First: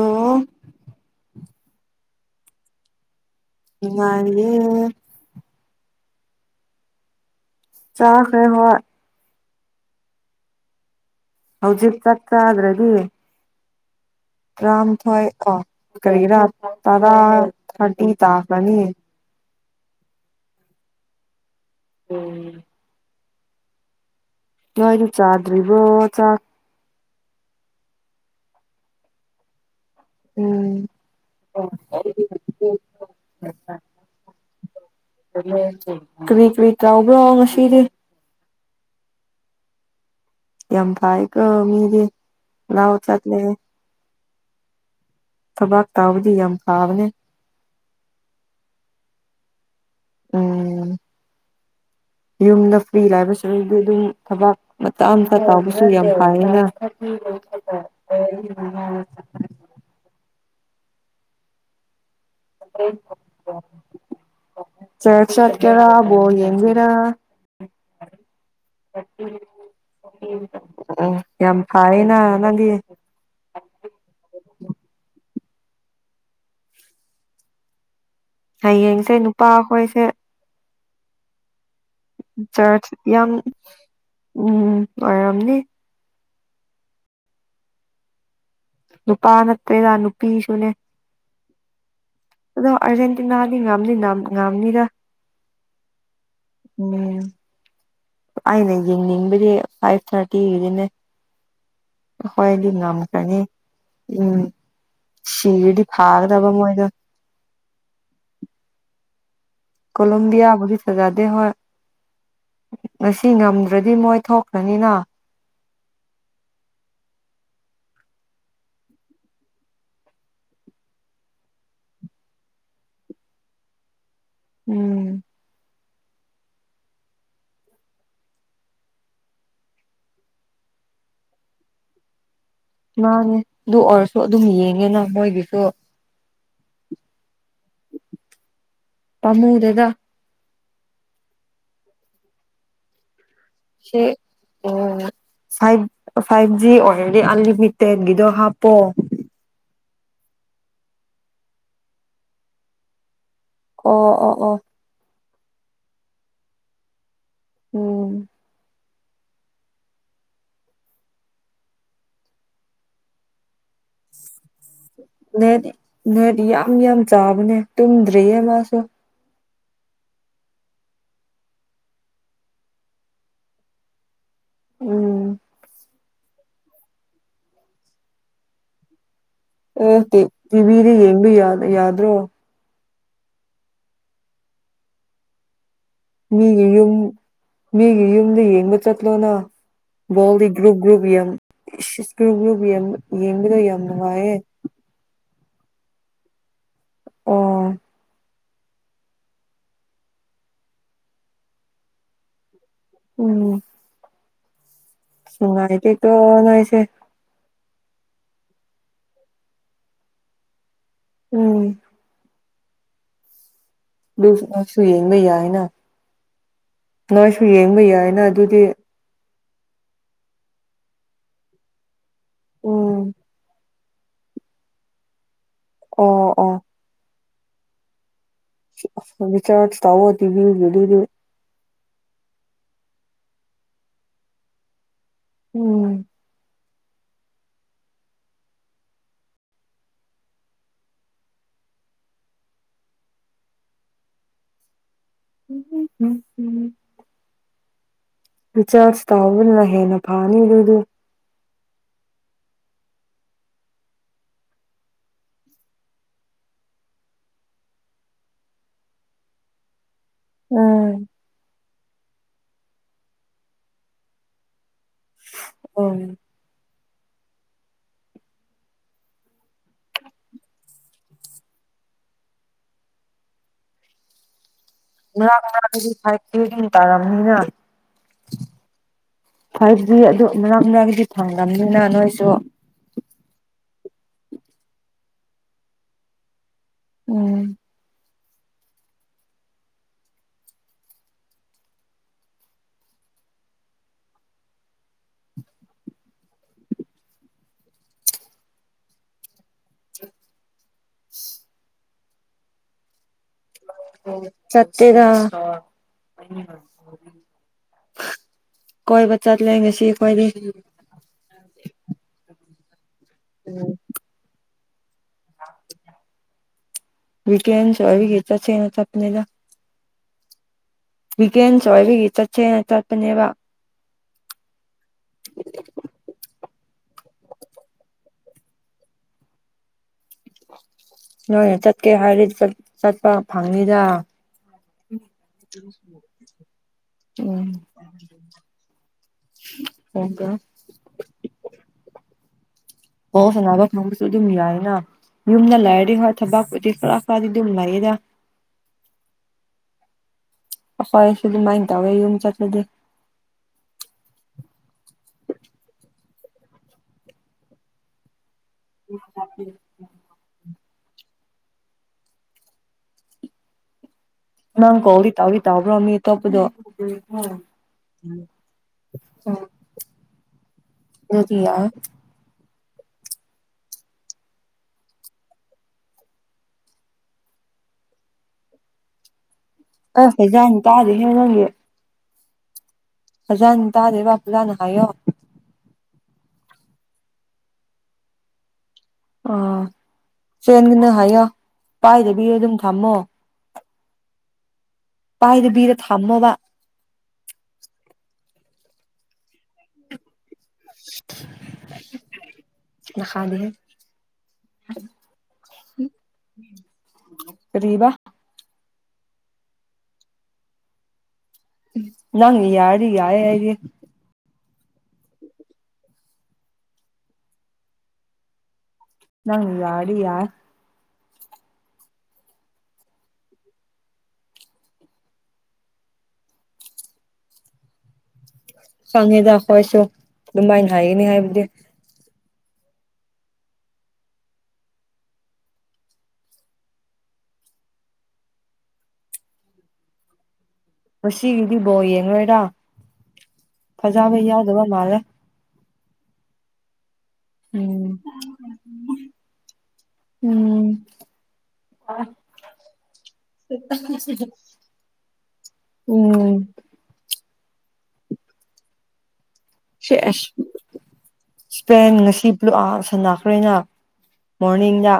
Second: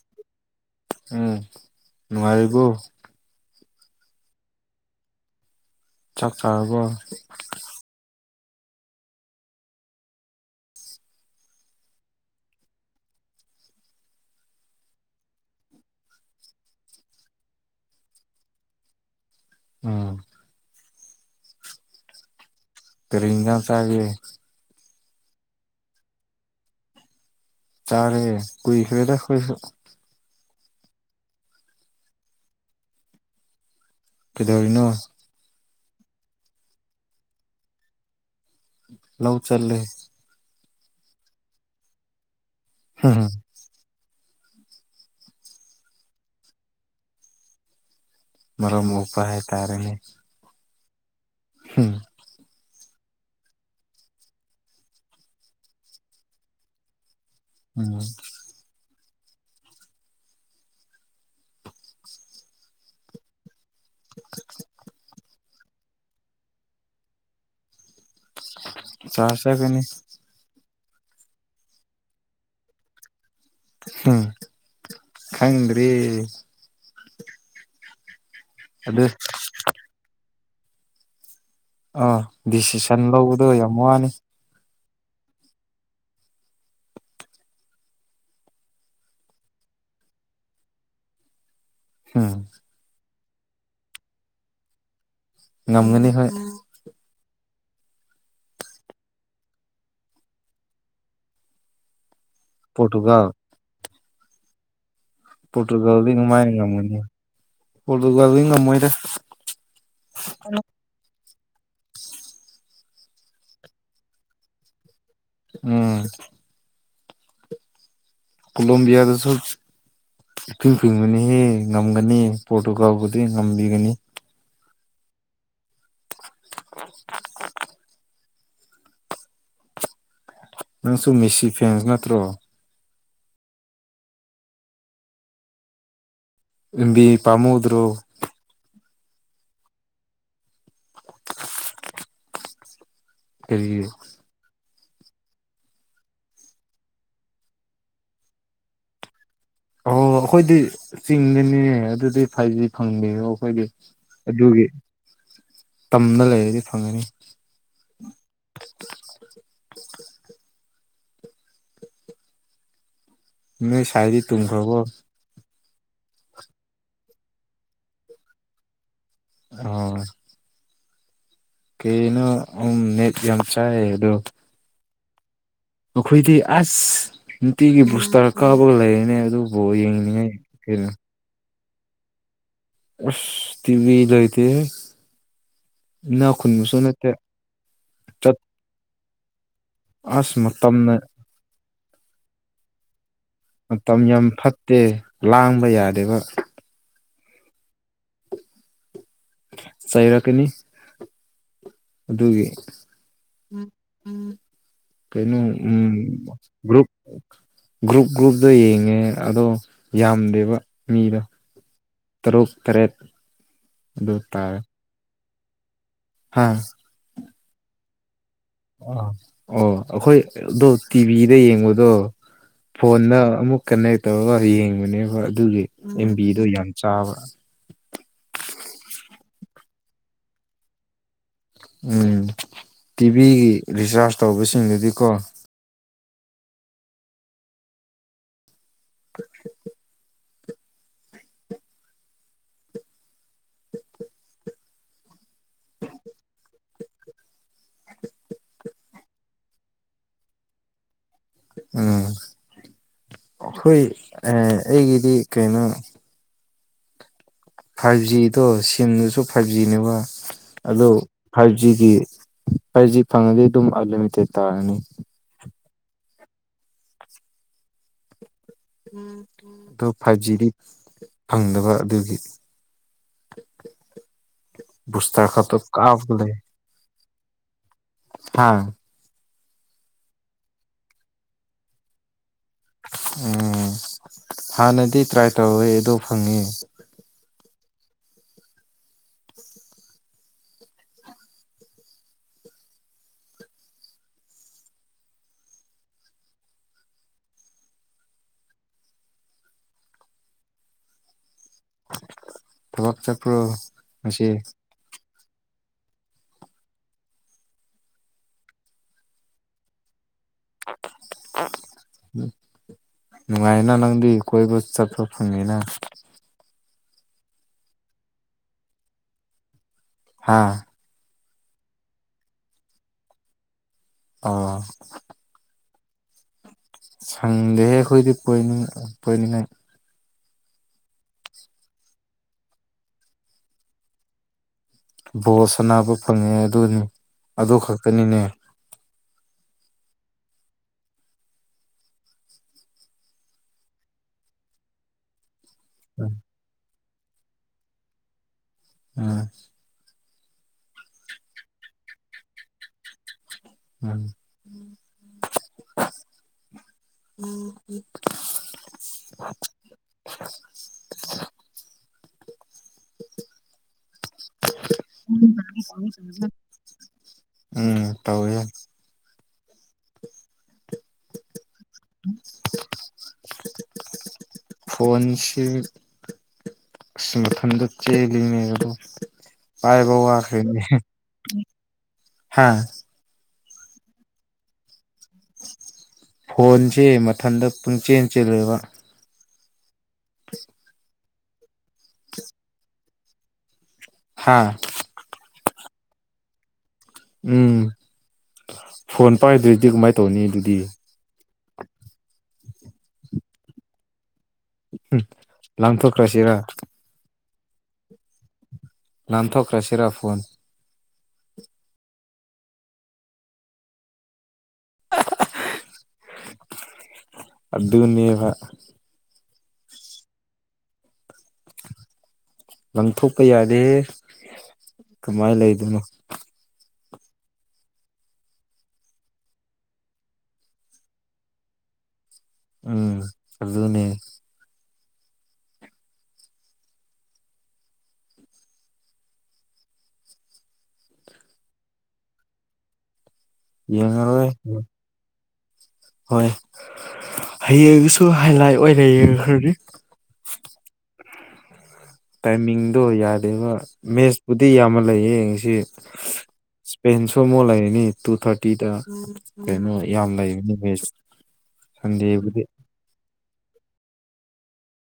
ꯑꯣ ꯎꯝ ꯅꯨꯉꯏꯔꯤꯕꯣ ꯅꯨꯉꯥꯏꯔꯤꯌꯦ ꯆꯥꯛ ꯆꯥꯔꯕ ꯆꯥꯈꯔꯦ ꯍꯣꯏ ꯍꯧꯖꯤꯛ ꯆꯠ ꯆꯥꯗ꯭ꯔꯗꯤ ꯇꯔꯝꯊꯣꯏ ꯑꯣ ꯀꯔꯤ ꯔꯥ ꯇꯥꯔ ꯊꯔꯇꯤ ꯇꯥꯈꯔꯥꯅꯤ ꯎꯝ ꯎꯝ ꯀꯔꯤ ꯏꯟꯖꯡ ꯆꯒꯦ ꯅꯣꯏꯗꯨ ꯆꯥꯗ꯭ꯔꯤꯕꯣ ꯆꯥꯛ ꯆꯥꯔꯦ ꯀꯨꯏꯈꯔ꯭ꯦꯗ ꯈꯣꯏꯁꯨ ꯎꯝ ꯀꯗꯧꯔꯤꯅꯣ ꯀꯔꯤ ꯀꯔꯤ ꯇ꯭ꯎꯕ꯭ꯔꯣ ꯉꯁꯤꯗꯤ ꯂꯧ ꯆꯠꯂꯦ ꯌꯥꯝꯐꯩꯀꯣ ꯃꯤꯗꯤ ꯂꯎ ꯆꯠꯂꯩ ꯊꯕꯛ ꯇꯧꯕꯥꯗꯤ ꯌꯥꯝ ꯐꯕꯅꯦ ꯃꯔꯝ ꯃꯣꯛꯄ ꯍꯥꯏꯇꯥꯥꯔꯦꯅꯦ ꯎꯝ ꯍꯝ ꯌꯨꯝꯗ ꯐ꯭ꯔꯤ ꯂꯥꯏꯕꯁꯨꯗꯤ ꯑꯗꯨꯝ ꯊꯕꯥꯛ ꯑꯃ ꯑꯃꯇ ꯇꯥꯎꯕꯁꯨ ꯌꯥꯝ ꯐꯥꯏꯌꯦꯅ ꯎꯝ [unintelligible] [unintelligible] [unintelligible] [unintelligible] ꯆꯠꯀꯦꯔ ꯕꯣꯜ ꯌꯦꯡꯒꯦꯔꯥ ꯆꯥꯁꯦ ꯀꯅꯤ ꯌꯥꯝ ꯐꯥꯏꯅ ꯅꯪꯗꯤ ꯈꯪꯗꯔꯤ ꯑꯗꯨ ꯍꯌꯦꯡꯁꯦ ꯅꯨꯄꯥ ꯍꯣꯏꯁꯦ ꯑꯥ ꯆꯥꯔꯆ ꯗꯤꯁꯤꯁꯟ ꯌꯥꯝ ꯂꯧꯕꯗꯣ ꯋꯥꯅꯤ ꯎꯝ ꯑꯣꯏꯔꯝꯅꯤ ꯅꯨꯄꯥ ꯅꯠꯇ꯭ꯔꯦꯗ ꯅꯨꯄꯤꯁꯨꯅꯦ ꯎꯝ ꯑꯗꯣ ꯑꯔꯖꯦꯟꯇꯤꯅꯥꯗꯤ ꯉꯝꯅꯤ ꯉꯝꯅꯤꯗ ꯉꯝꯒꯅꯤ ꯍꯣꯏ ꯎꯝ ꯑꯩꯅ ꯌꯦꯡꯅꯤꯡꯕꯗꯤ ꯐꯥꯏꯚ ꯊꯥꯔꯇꯤꯒꯤꯅꯦ ꯍꯣꯏꯗꯤ ꯄꯣꯔꯇꯨꯒꯜ ꯉꯝꯈꯔꯥꯅꯤ ꯎꯝ ꯁꯤꯔꯗꯤ ꯄꯣꯔꯇꯨꯒꯜꯗꯤ ꯐꯥꯒꯗꯕ ꯅꯨꯉꯥꯏꯅ ꯃꯣꯏꯗꯣ ꯉꯝꯃꯅꯤ ꯄꯔꯣꯇꯨꯒꯜꯗꯤ ꯉꯝꯃꯣꯏꯗ ꯀꯣꯂꯣꯝꯕꯤꯌꯥ ꯕꯨꯗꯤ ꯐꯖꯥꯗꯦ ꯍꯣꯌ ꯉꯁꯤ ꯉꯝꯗ꯭ꯔꯗꯤ ꯃꯣꯏ ꯊꯣꯛꯈ꯭ꯔꯅꯤꯅ ꯎꯝ ꯀꯣꯂꯣꯝꯕꯤꯌꯥꯗꯁꯨ ꯏꯐꯤꯡ ꯐꯤꯡꯕꯅꯤꯍꯦ ꯉꯝꯒꯅꯤ ꯄꯔꯣꯇꯨꯒꯥꯎꯕꯨꯗꯤ ꯉꯝꯕꯤꯒꯅꯤ ꯎꯝ [inaudible] ꯅꯪꯁꯨ ꯃꯦꯁꯤ ꯐꯦꯟꯁ ꯅꯠꯇ꯭ꯔꯣ ꯃꯥꯅꯦ ꯑꯗꯨ ꯑꯣꯏꯔꯁꯨ ꯑꯗꯨꯝ ꯌꯦꯡꯉꯦꯅ ꯃꯣꯏꯒꯤꯁꯨ ꯕꯤ ꯄꯃꯨꯗ꯭ꯔꯣ ꯄꯃꯨꯗꯦꯗ ꯀꯩꯒꯤ ꯑꯣꯕ ꯐꯥꯏꯚ ꯐꯥꯏꯚ ꯖꯤ ꯑꯣꯜꯔꯦꯗꯤ ꯑꯟꯂꯤꯃꯤꯇꯦꯠꯀꯤꯗꯣ ꯍꯥꯞꯄꯣ ꯑꯣ ꯑꯩꯈꯣꯏꯗꯤ ꯆꯤꯡꯗꯅꯦ ꯑꯗꯨꯗꯤ ꯐꯥꯏꯚ ꯖꯤ ꯐꯪꯗꯦ ꯑꯣ ꯑꯩꯈꯣꯏꯗꯤ ꯑꯣ ꯑꯣ ꯑꯣ ꯑꯗꯨꯒꯤ ꯇꯝꯗ ꯂꯩꯔꯗꯤ ꯐꯪꯒꯅꯤ ꯎꯝ [inaudible] ꯅꯣꯏ ꯁꯥꯏꯗꯤ ꯇꯨꯝꯈꯔꯕꯣ ꯅꯦꯠ ꯌꯥꯝ ꯌꯥꯝ ꯆꯥꯕꯅꯦ ꯇꯨꯝꯗ꯭ꯔꯤꯌꯦ ꯃꯥꯁꯨ ꯑꯣ ꯀꯩꯩꯅꯣ ꯎꯝ ꯅꯦꯠ ꯌꯥꯝ ꯆꯥꯏ ꯍꯥꯏꯗꯨ ꯎꯝ ꯑꯩꯈꯣꯏꯗꯤ ꯑꯁ ꯅꯨꯡꯇꯤꯒꯤ ꯕꯨꯁꯇꯔ ꯀꯥꯄꯒ ꯂꯩꯔꯅꯦ ꯑꯗꯨ ꯑꯣ ꯇꯤ ꯇꯤꯚꯤꯗ ꯌꯦꯡꯕ ꯌꯥ ꯌꯥꯗ꯭ꯔꯣ ꯑꯁ ꯇꯤꯚꯤ ꯂꯩꯇꯦꯍꯦ ꯃꯤꯒꯤ ꯌꯨꯝ ꯃꯤꯒꯤ ꯆꯠ ꯌꯨꯝꯗ ꯌꯦꯡꯕ ꯆꯠꯂꯣꯅ ꯑꯁ ꯕꯣꯜꯗꯤ ꯒ꯭ꯔꯨꯞ ꯃꯇꯝꯅ ꯒ꯭ꯔꯨꯞ ꯌꯦꯡ ꯏꯁ ꯒ꯭ꯔꯨꯞ ꯒ꯭ꯔꯨꯞ ꯌꯦꯡꯕ ꯃꯇꯝ ꯌꯥꯝ ꯐꯠꯇꯦ ꯂꯥꯡꯕ ꯌꯥꯗꯦꯕ ꯑꯣ ꯆꯩꯔꯛ ꯀꯅꯤ ꯑꯗꯨꯒꯤ ꯎꯝ ꯀꯩꯩꯅꯣ ꯎꯝ ꯅꯨꯡꯉꯥꯏꯇꯦꯀꯣ ꯕꯣ ꯅꯣꯏꯁꯦ ꯒ꯭ꯔꯨꯞ ꯒ꯭ꯔꯨꯞ ꯒ꯭ꯔꯨꯞꯇ ꯌꯦꯡꯉꯦ ꯑꯗꯣ ꯌꯥꯝꯗꯦꯕ ꯃꯤꯗꯣ ꯎꯝ ꯇꯔꯨꯛ ꯇꯔꯦꯠ ꯗꯨ ꯅꯣꯏꯁꯨ ꯌꯦꯡꯕ ꯌꯥꯏꯅ ꯍꯥꯥ ꯅꯣꯏꯁꯨ ꯌꯦꯡꯕ ꯌꯥꯏꯅ ꯑꯗꯨꯗꯤ ꯑꯥ ꯑꯣ ꯑꯩꯈꯣꯏ ꯑꯗꯣ ꯇꯤꯚꯤꯗ ꯌꯦꯡꯕꯗꯣ ꯎꯝ ꯐꯣꯟꯗ ꯑꯃꯨꯛ ꯀꯟꯅꯦꯛ ꯇꯧꯔꯒ ꯌꯦꯡꯕꯅꯦ ꯍꯣꯏ ꯑꯗꯨꯒꯤ ꯑꯣ ꯑꯦꯟꯕꯤꯗꯣ ꯑꯣ ꯌꯥꯝ ꯆꯥꯕ꯭ꯔꯥ [inaudible] ꯎꯝ ꯇꯤꯚꯤꯒꯤ ꯔꯤꯆꯥꯔꯖ ꯇꯧꯕꯁꯤꯡꯗꯨꯗꯤꯀꯣ ꯎꯝ [unintelligible] [inaudible] ꯆꯥꯁ ꯇꯕ꯭ꯔꯅ ꯍꯦꯅ ꯄꯃꯦꯅꯦ ꯏꯗꯨ ꯎꯝ ꯍꯣꯏ ꯑ ꯑꯩꯒꯤꯗꯤ ꯀꯩꯅꯣ ꯐꯥꯏꯚꯖꯤꯗꯣ ꯁꯤꯝꯗꯨꯁꯨ ꯐꯥꯏꯚꯖꯤꯅꯦꯕ ꯑꯗꯨ ꯎꯝ ꯐꯥꯏꯚ ꯖꯤꯗꯤ ꯐꯥꯏꯚꯖꯤ ꯐꯪꯉꯗꯤ ꯑꯗꯨꯝ ꯑꯟꯂꯤꯃꯤꯠꯇꯦꯠ ꯇꯥꯔꯅꯤ ꯑꯣ ꯗꯨ ꯐꯥꯏꯚꯖꯤꯗꯤ ꯐꯪꯗꯕ ꯑꯗꯨꯒꯤ [inaudible] ꯕꯨꯁꯇꯔ ꯂꯥꯛ ꯈꯛꯇ ꯑꯗꯨ ꯀꯥꯞꯄꯒ ꯂꯩ ꯐꯥꯏꯚꯖꯤ ꯗꯨꯝ ꯇꯥꯔꯝꯅꯤꯅ ꯍꯥ ꯐꯥꯏꯚꯖꯤ ꯑꯗꯨ ꯃꯅꯥꯛ ꯅꯛꯂꯗꯤ ꯐꯪꯉꯝꯅꯤꯅ ꯅꯣꯏꯁꯨ ꯎꯝ ꯍꯥꯟꯅꯗꯤ ꯇ꯭ꯔꯥꯏ ꯇꯧꯑꯦ ꯑꯗꯨ ꯐꯪꯉꯤ ꯎꯝ [inaudible] ꯊꯂꯛ ꯆꯠ ꯆꯠꯇꯦꯒ ꯀꯣꯏ ꯆꯥ ꯂꯒꯦ ꯁꯤ ꯑꯣꯏꯣꯏ ꯅꯨꯡꯉꯥꯏꯅ ꯅꯪꯗꯤ ꯀꯣꯏꯕꯨ ꯆꯠ ꯆ ꯐꯪꯉꯤꯅ [unintelligible] ꯍꯥꯥ ꯋꯤꯀꯦꯟꯁ ꯑꯣꯏꯕꯒꯤ ꯆꯠꯁꯦꯅ ꯆꯠꯄꯅꯦꯕ ꯑ ꯁꯪꯗꯦꯍꯦ ꯑꯩꯈꯣꯏꯗꯤꯣꯏꯅꯤꯡ ꯄꯣꯏꯅꯤꯡꯉꯥꯏ ꯅꯣꯏ ꯆꯠꯀꯦ ꯍꯥꯏꯔꯗꯤ ꯆꯠꯄ ꯐꯪꯉꯤꯗ ꯕꯣꯁ ꯑꯅꯥꯕ ꯐꯪꯉꯦ ꯑꯗꯨꯅꯤ ꯎꯝ ꯑꯗꯨ ꯈꯛꯇꯅꯤꯅꯦ [inaudible] ꯍꯗ ꯑꯣ ꯁꯥꯟꯅꯕ ꯈꯪꯕꯁꯨ ꯑꯗꯨꯝ ꯌꯥꯏꯅ ꯌꯨꯝꯗ ꯂꯥꯏꯔꯗꯤ ꯎꯝ ꯍ ꯊꯕꯥꯛꯄꯨꯗꯤ ꯈꯔ ꯄꯥ ꯑꯗꯨꯗꯨꯝ ꯃꯔꯦꯗ ꯎꯝ ꯈꯣꯏꯁꯨ ꯑꯗꯨꯃꯥꯏꯅ ꯇꯧꯋꯦ ꯌꯨꯝ ꯆꯠꯂꯗꯤꯦ ꯎꯝ ꯎꯝ ꯎꯝ ꯎꯝ [inaudible] ꯅꯪ ꯀꯣ ꯍꯧꯔꯤ ꯇ ꯍꯧꯔꯤꯇꯥꯕ꯭ꯔꯣ ꯃꯤ ꯇꯄꯗꯣ ꯎꯝ ꯇꯧꯋꯦ ꯎꯝ ꯑꯗꯨꯗꯤꯌꯥ ꯐꯣꯟꯣꯟꯁꯤꯞ ꯑꯁ ꯃꯊꯟꯗ ꯆꯦꯜꯂꯤꯉꯩ ꯑꯗꯣ ꯑꯁ ꯐꯖꯅ ꯄꯥꯏꯕꯎꯈꯦꯅꯤ ꯇꯥꯗꯦꯍꯦ ꯍꯥꯦ ꯐꯖꯥꯅ ꯇꯥꯗꯦꯕ ꯐꯖꯥꯅ ꯍꯥꯏꯌꯣ ꯐꯣꯟꯁꯦ ꯃꯊꯟꯇ ꯄꯨꯡ ꯆꯦꯟ ꯆꯦꯜꯂꯦꯕ ꯑꯥ ꯆꯦꯟꯒꯅ ꯍꯥꯏꯌꯣ ꯄꯥꯏꯗꯕꯤ ꯑꯗꯨꯝ ꯊꯝꯃꯣ ꯍꯥꯥ ꯄꯥꯏꯗꯕꯤꯔ ꯊꯝꯃꯣꯕ ꯎꯝ ꯐꯣꯟ ꯄꯥꯏꯗ꯭ꯔꯣꯏꯗꯤ ꯀꯃꯥꯏꯅ ꯇꯧꯅꯤ ꯑꯗꯨꯗꯤ ꯅꯗꯦ ꯂꯪꯊꯣꯛꯈ꯭ꯔꯥꯁꯤꯔ ꯀꯔꯤꯕ ꯂꯥꯟꯊꯣꯛꯈ꯭ꯔ ꯁꯔꯥ ꯐꯣꯟ ꯅꯪ ꯌꯥꯔꯤꯒ ꯌꯥꯔꯦꯗꯤ ꯑꯗꯨꯒ ꯅꯕ ꯅꯪ ꯌꯥꯗꯤ ꯌꯥꯔ ꯂꯪꯊꯣꯛꯄ ꯌꯥꯗꯦ ꯀꯃꯥꯏꯅ ꯂꯩꯗꯣꯏꯅꯣ ꯐꯪꯉꯦꯗ ꯑꯩꯈꯣꯏꯁꯨ ꯑꯗꯨꯃꯥꯏꯅ ꯍꯥꯏꯒꯅꯤ ꯍꯥꯏꯕꯗꯤ ꯎꯝ ꯆꯂꯨꯅꯦ ꯉꯁꯤꯒꯤꯗꯤꯕꯣ ꯌꯦꯡꯉꯣꯏꯔ ꯐꯖꯕ ꯌꯦꯡꯉꯔꯣꯏ ꯌꯥꯗꯕ ꯃꯥꯜꯂꯦ ꯍꯣꯏ ꯎꯝ ꯍꯌꯦꯡꯁꯨ ꯍꯥꯏ ꯂꯥꯏꯠ ꯑꯣꯏꯔꯦ ꯌꯦꯡꯉꯈꯔꯗꯤ ꯎꯝ ꯇꯥꯏꯃꯤꯡꯗꯣ ꯌꯥꯗꯦꯕ ꯃꯦꯠꯁꯄꯨꯗꯤ ꯌꯥꯝꯅ ꯂꯩꯌꯦꯡꯁꯤ ꯎꯝ ꯏꯁꯄꯦꯟꯁꯨꯣ ꯃ ꯂꯩꯦꯅꯤ ꯇꯨ ꯊꯥꯔꯇꯤꯗ ꯀꯩꯅꯣ ꯁꯦ ꯌꯥꯝ ꯑꯁ ꯂꯩꯕꯅꯤ ꯃꯦꯠꯁ ꯏꯁꯄꯦꯟ ꯉꯁꯤꯗꯤ ꯁꯟꯗꯦꯕꯨꯗꯤ ꯅꯣꯛꯑ ꯁꯅꯥꯈ꯭ꯔꯦꯅ ꯃꯣꯔꯅꯤꯡꯗ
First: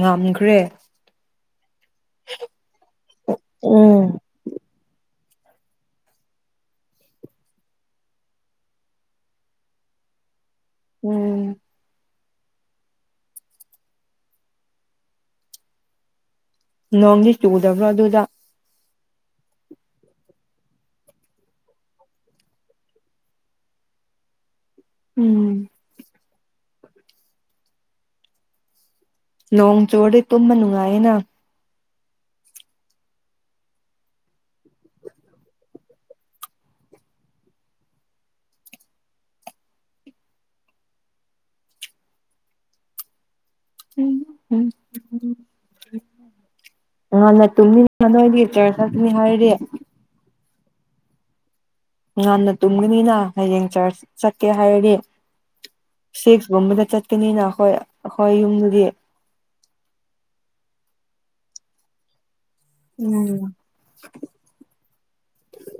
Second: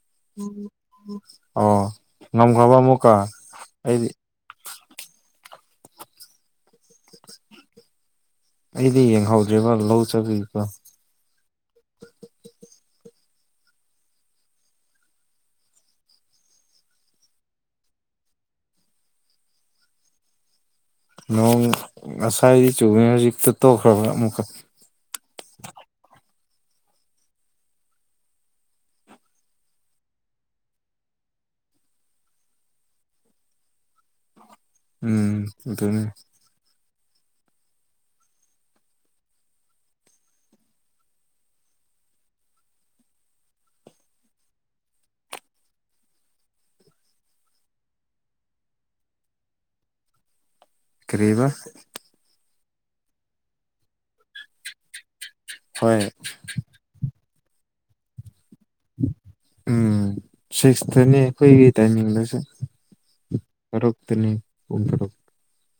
ꯉꯝꯈ꯭ꯔꯦ ꯑꯣ ꯉꯝꯈ꯭ꯔꯕ ꯑꯃꯨꯛꯀ ꯎꯝ ꯑꯩꯗꯤ [inaudible] ꯑꯩꯗꯤ ꯌꯦꯡꯍꯧꯗ꯭ꯔꯦꯕ ꯂꯧ ꯆꯠꯄꯒꯤ ꯎꯝ ꯅꯣꯡꯗꯤ ꯆꯨꯗꯕ꯭ꯔꯣ ꯑꯗꯨꯗ ꯅꯣꯡ ꯉꯁꯥꯏꯗꯤ ꯆꯨꯕꯅꯦ ꯍꯧꯖꯤꯛꯇꯤ ꯇꯣꯛꯈ꯭ꯔꯕ ꯑꯃꯨꯛꯀ ꯎꯝ ꯅꯣꯡ ꯆꯨꯔꯗꯤ ꯇꯨꯝꯕ ꯅꯨꯡꯉꯥꯏꯌꯦꯅ ꯎꯝ ꯑꯗꯨꯅꯦ ꯎꯝ ꯎꯝ [unintelligible] ꯉꯟꯅ ꯇꯨꯝꯅꯤꯡꯕ ꯅꯣꯏꯗꯤ ꯆꯔ꯭ꯆ ꯆꯠꯀꯅꯤ ꯍꯥꯏꯔꯗꯤ ꯀꯔꯤꯍꯥꯢꯕ ꯉꯟꯅ ꯇꯨꯝꯒꯅꯤꯅ ꯍꯌꯦꯡ ꯆꯔ꯭ꯆ ꯆꯠꯀꯦ ꯍꯥꯏꯔꯗꯤ ꯍꯣꯏ ꯁꯤꯛꯁ ꯀꯨꯝꯕꯗ ꯆꯠꯀꯅꯤꯅ ꯈꯣꯏ ꯑꯈꯣꯏ ꯌꯨꯝ ꯎꯝ ꯁꯤꯛꯁ ꯇꯅꯤ ꯑꯈꯣꯏꯒꯤ ꯇꯥꯏꯃꯤꯡꯗꯨꯁꯨ ꯎꯝ ꯇꯔꯨꯛꯇꯅꯤ ꯄꯨꯡ ꯇꯔꯨꯛ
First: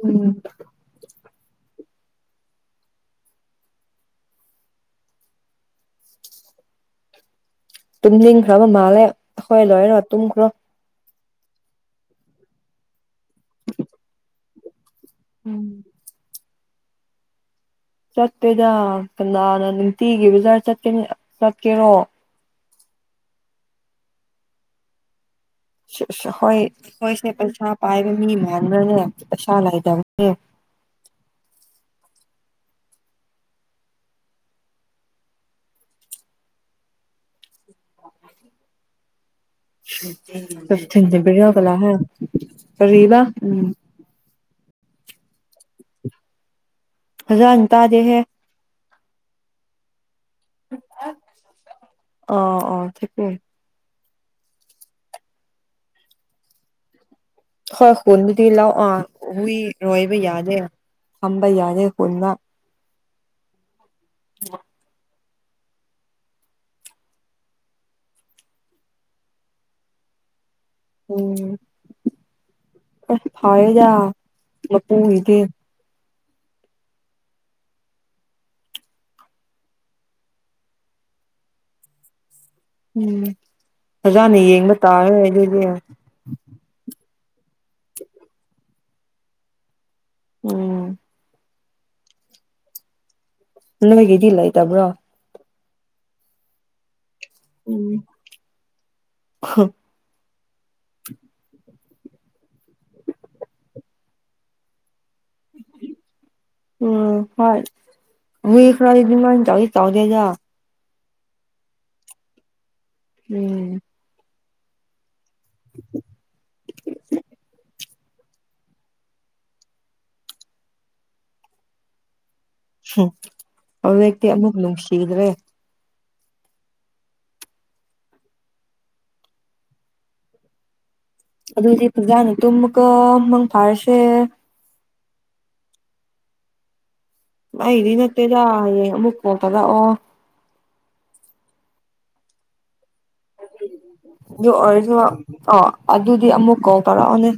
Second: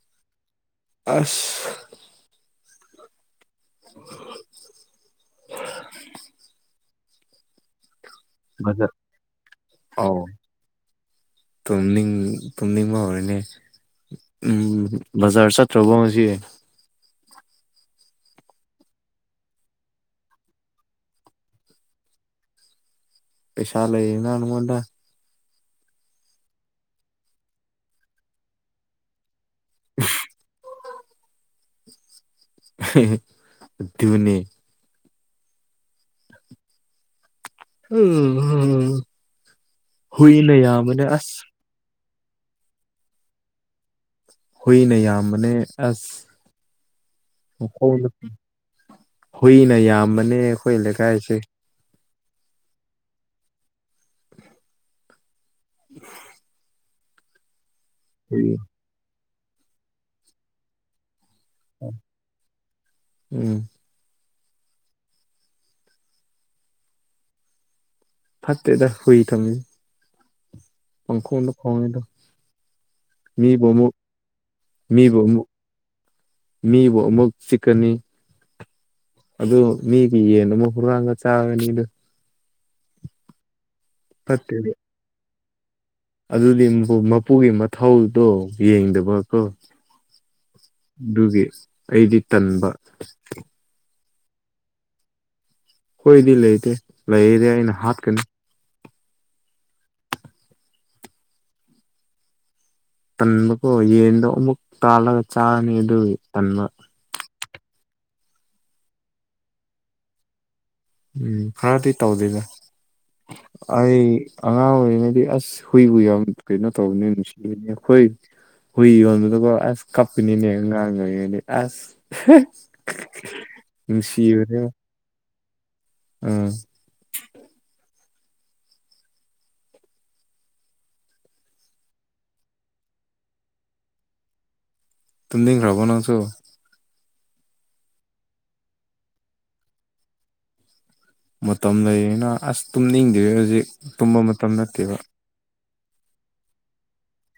ꯎꯝ ꯑꯁ [unintelligible] ꯇꯨꯝꯅꯤꯡꯈ꯭ꯔꯕ ꯃꯥꯜꯂꯦ ꯑꯩꯈꯣꯏ ꯂꯣꯏꯔ ꯑꯥꯎ ꯇꯨꯝꯈ꯭ꯔꯣ ꯇꯨꯝꯅꯤꯡ ꯇꯨꯝꯅꯤꯡꯕ ꯍꯧꯔꯦꯅꯦ ꯎꯝ ꯕꯖꯥꯔ ꯎꯝ ꯆꯠꯇ꯭ꯔꯕꯣ ꯉꯁꯤ ꯆꯠꯇꯦꯗ ꯀꯅꯥꯅ ꯅꯨꯡꯇꯤꯒꯤ ꯕꯖꯥꯔ ꯆꯠꯀꯅꯤ ꯆꯠꯀꯦꯔꯣ ꯄꯩꯁꯥ ꯂꯩꯌꯦꯅ ꯅꯉꯣꯟꯗ ꯁ‌ꯦ ꯁ‌ꯦ ꯍꯣꯏ ꯈꯣꯏꯁꯦ ꯄꯩꯁꯥ ꯄꯥꯏꯕ ꯃꯤ ꯃꯥꯟꯕ꯭ꯔꯅꯦ ꯄꯩꯁꯥ ꯂꯩꯇ ꯕꯅꯦ ꯑꯗꯨꯅꯦ ꯎꯝ ꯍꯨꯏꯅ ꯌꯥꯝꯕꯅꯦ ꯑꯁ [unintelligible] ꯀꯔꯤꯕ ꯎꯝ ꯍꯨꯏꯅ ꯌꯥꯝꯕꯅꯦ ꯑꯁ ꯐꯖꯅ ꯃꯈꯣꯡꯗ ꯇꯥꯗꯦꯍꯦ ꯍꯨꯏꯅ ꯌꯥꯝꯕꯅꯦ ꯑꯩꯈꯣꯏ ꯂꯩꯀꯥꯏꯁꯦ ꯑꯣ ꯑꯣ ꯊꯦ [unintelligible] [unintelligible] ꯑꯈꯣꯏ ꯈꯨꯟꯗꯗꯤ ꯍꯨꯏ ꯂꯧ ꯑꯥ ꯍꯨꯏ ꯔꯣꯏꯕ ꯌꯥꯗꯦ ꯊꯝꯕ ꯌꯥꯗꯦ ꯈꯨꯟꯗ ꯎꯝ [unintelligible] ꯐꯠꯇꯦꯗ ꯍꯨꯏ ꯊꯝꯕꯖꯦ ꯄꯪꯈꯣꯡꯗ ꯈꯣꯡꯉꯦꯗ ꯑ ꯐꯩꯌꯦꯗ ꯃꯤꯕꯨ ꯃꯄꯨꯒꯤꯗꯤ ꯑꯃꯨꯛ ꯃꯤꯕꯨ ꯑꯃꯨꯛ ꯆꯤꯛꯀꯅꯤ ꯑꯗꯣ ꯃꯤꯒꯤ ꯌꯦꯟ ꯑꯃꯥ ꯍꯨꯔꯥꯟꯂ ꯆꯥꯒꯅꯤꯗ ꯎꯝ ꯐꯖꯅ ꯌꯦꯡꯕ ꯇꯥꯔꯦ ꯑꯗꯨꯗꯤ ꯑꯗꯨꯗꯤ ꯃꯄꯨꯒꯤ ꯃꯊꯧꯗꯣ ꯌꯦꯡꯗꯕ ꯀꯣ ꯎꯝ ꯑꯗꯨꯒꯤ ꯑꯩꯗꯤ ꯇꯟꯕ ꯅꯣꯏꯒꯤꯗꯤ ꯂꯩꯇꯕ꯭ꯔꯣ ꯈꯣꯏꯗꯤ ꯂꯩꯇꯦ ꯂꯩꯔꯗꯤ ꯑꯩꯅ ꯍꯥꯠꯀꯅꯤ [unintelligible] ꯇꯟꯕꯀꫭ ꯌꯦꯟꯗꯛ ꯀꯥꯜꯒ ꯆꯥꯅꯤ ꯑꯗꯨ ꯇꯟꯕ ꯃꯤ ꯈꯔꯗꯤꯃꯅ ꯆꯧ ꯆꯧꯗ ꯍꯖꯥ [unintelligible] ꯎꯝ ꯈꯔꯗꯤ ꯇꯧꯗꯦꯗ ꯎꯝ ꯑꯩ ꯑꯉꯥꯡ ꯑꯣꯏꯔꯤꯉꯩꯗꯤ ꯑꯁ ꯍꯨꯏ ꯕꯨ ꯌꯥꯝ ꯀꯩꯅꯣ ꯇꯧꯕꯅꯤ ꯅꯨꯡꯁꯤꯕꯅꯤ ꯑꯩꯈꯣꯏ ꯍꯨꯏ ꯌꯣꯟꯕꯗ ꯀꫭ ꯑꯁ ꯀꯞꯄꯅꯤꯅꯦ ꯑꯉꯥꯡꯑꫭꯏꯔꯤ ꯉꯩꯗꯗꯤ ꯀꫭ ꯑꯁ ꯑꯗꯨꯛꯇ ꯑꯃꯃꯨꯛ ꯅꯨꯡꯁꯤꯗꯔꯦ ꯑꯥ ꯑꯗꯨꯏꯗꯤ ꯄꯨꯖꯥꯅꯤꯠꯇ ꯃꯨꯛꯀ ꯃꯪ ꯐꯥꯔꯁꯦ ꯇꯃꯤꯗꯤ ꯈꯔꯕꯅꯁꯣ ꯑꯩꯗꯤ ꯅꯠꯇꯦ ꯌꯥꯌꯦ ꯃꯨꯀꯣ ꯇꯗ ꯑꯣ ꯃꯇꯝ ꯂꯩꯌꯦꯅ ꯑꯁ ꯇꯨꯝꯅꯤꯡꯗꯦ ꯍꯧꯖꯤꯛ ꯇꯨꯝꯕ ꯃꯇꯝ ꯑꯗꯨ ꯑꯣꯏꯔꯁꯨ ꯅꯠꯇꯦꯕ ꯑꯣ ꯑꯗꯨꯗꯤ ꯑꯃꯨꯛ ꯀꯥꯎ ꯇꯔꯛꯑꯣꯅꯦ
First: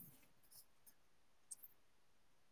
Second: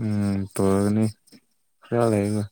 ꯎꯝ ꯇꯒꯅꯤ ꯈꯌꯥꯂꯦꯕ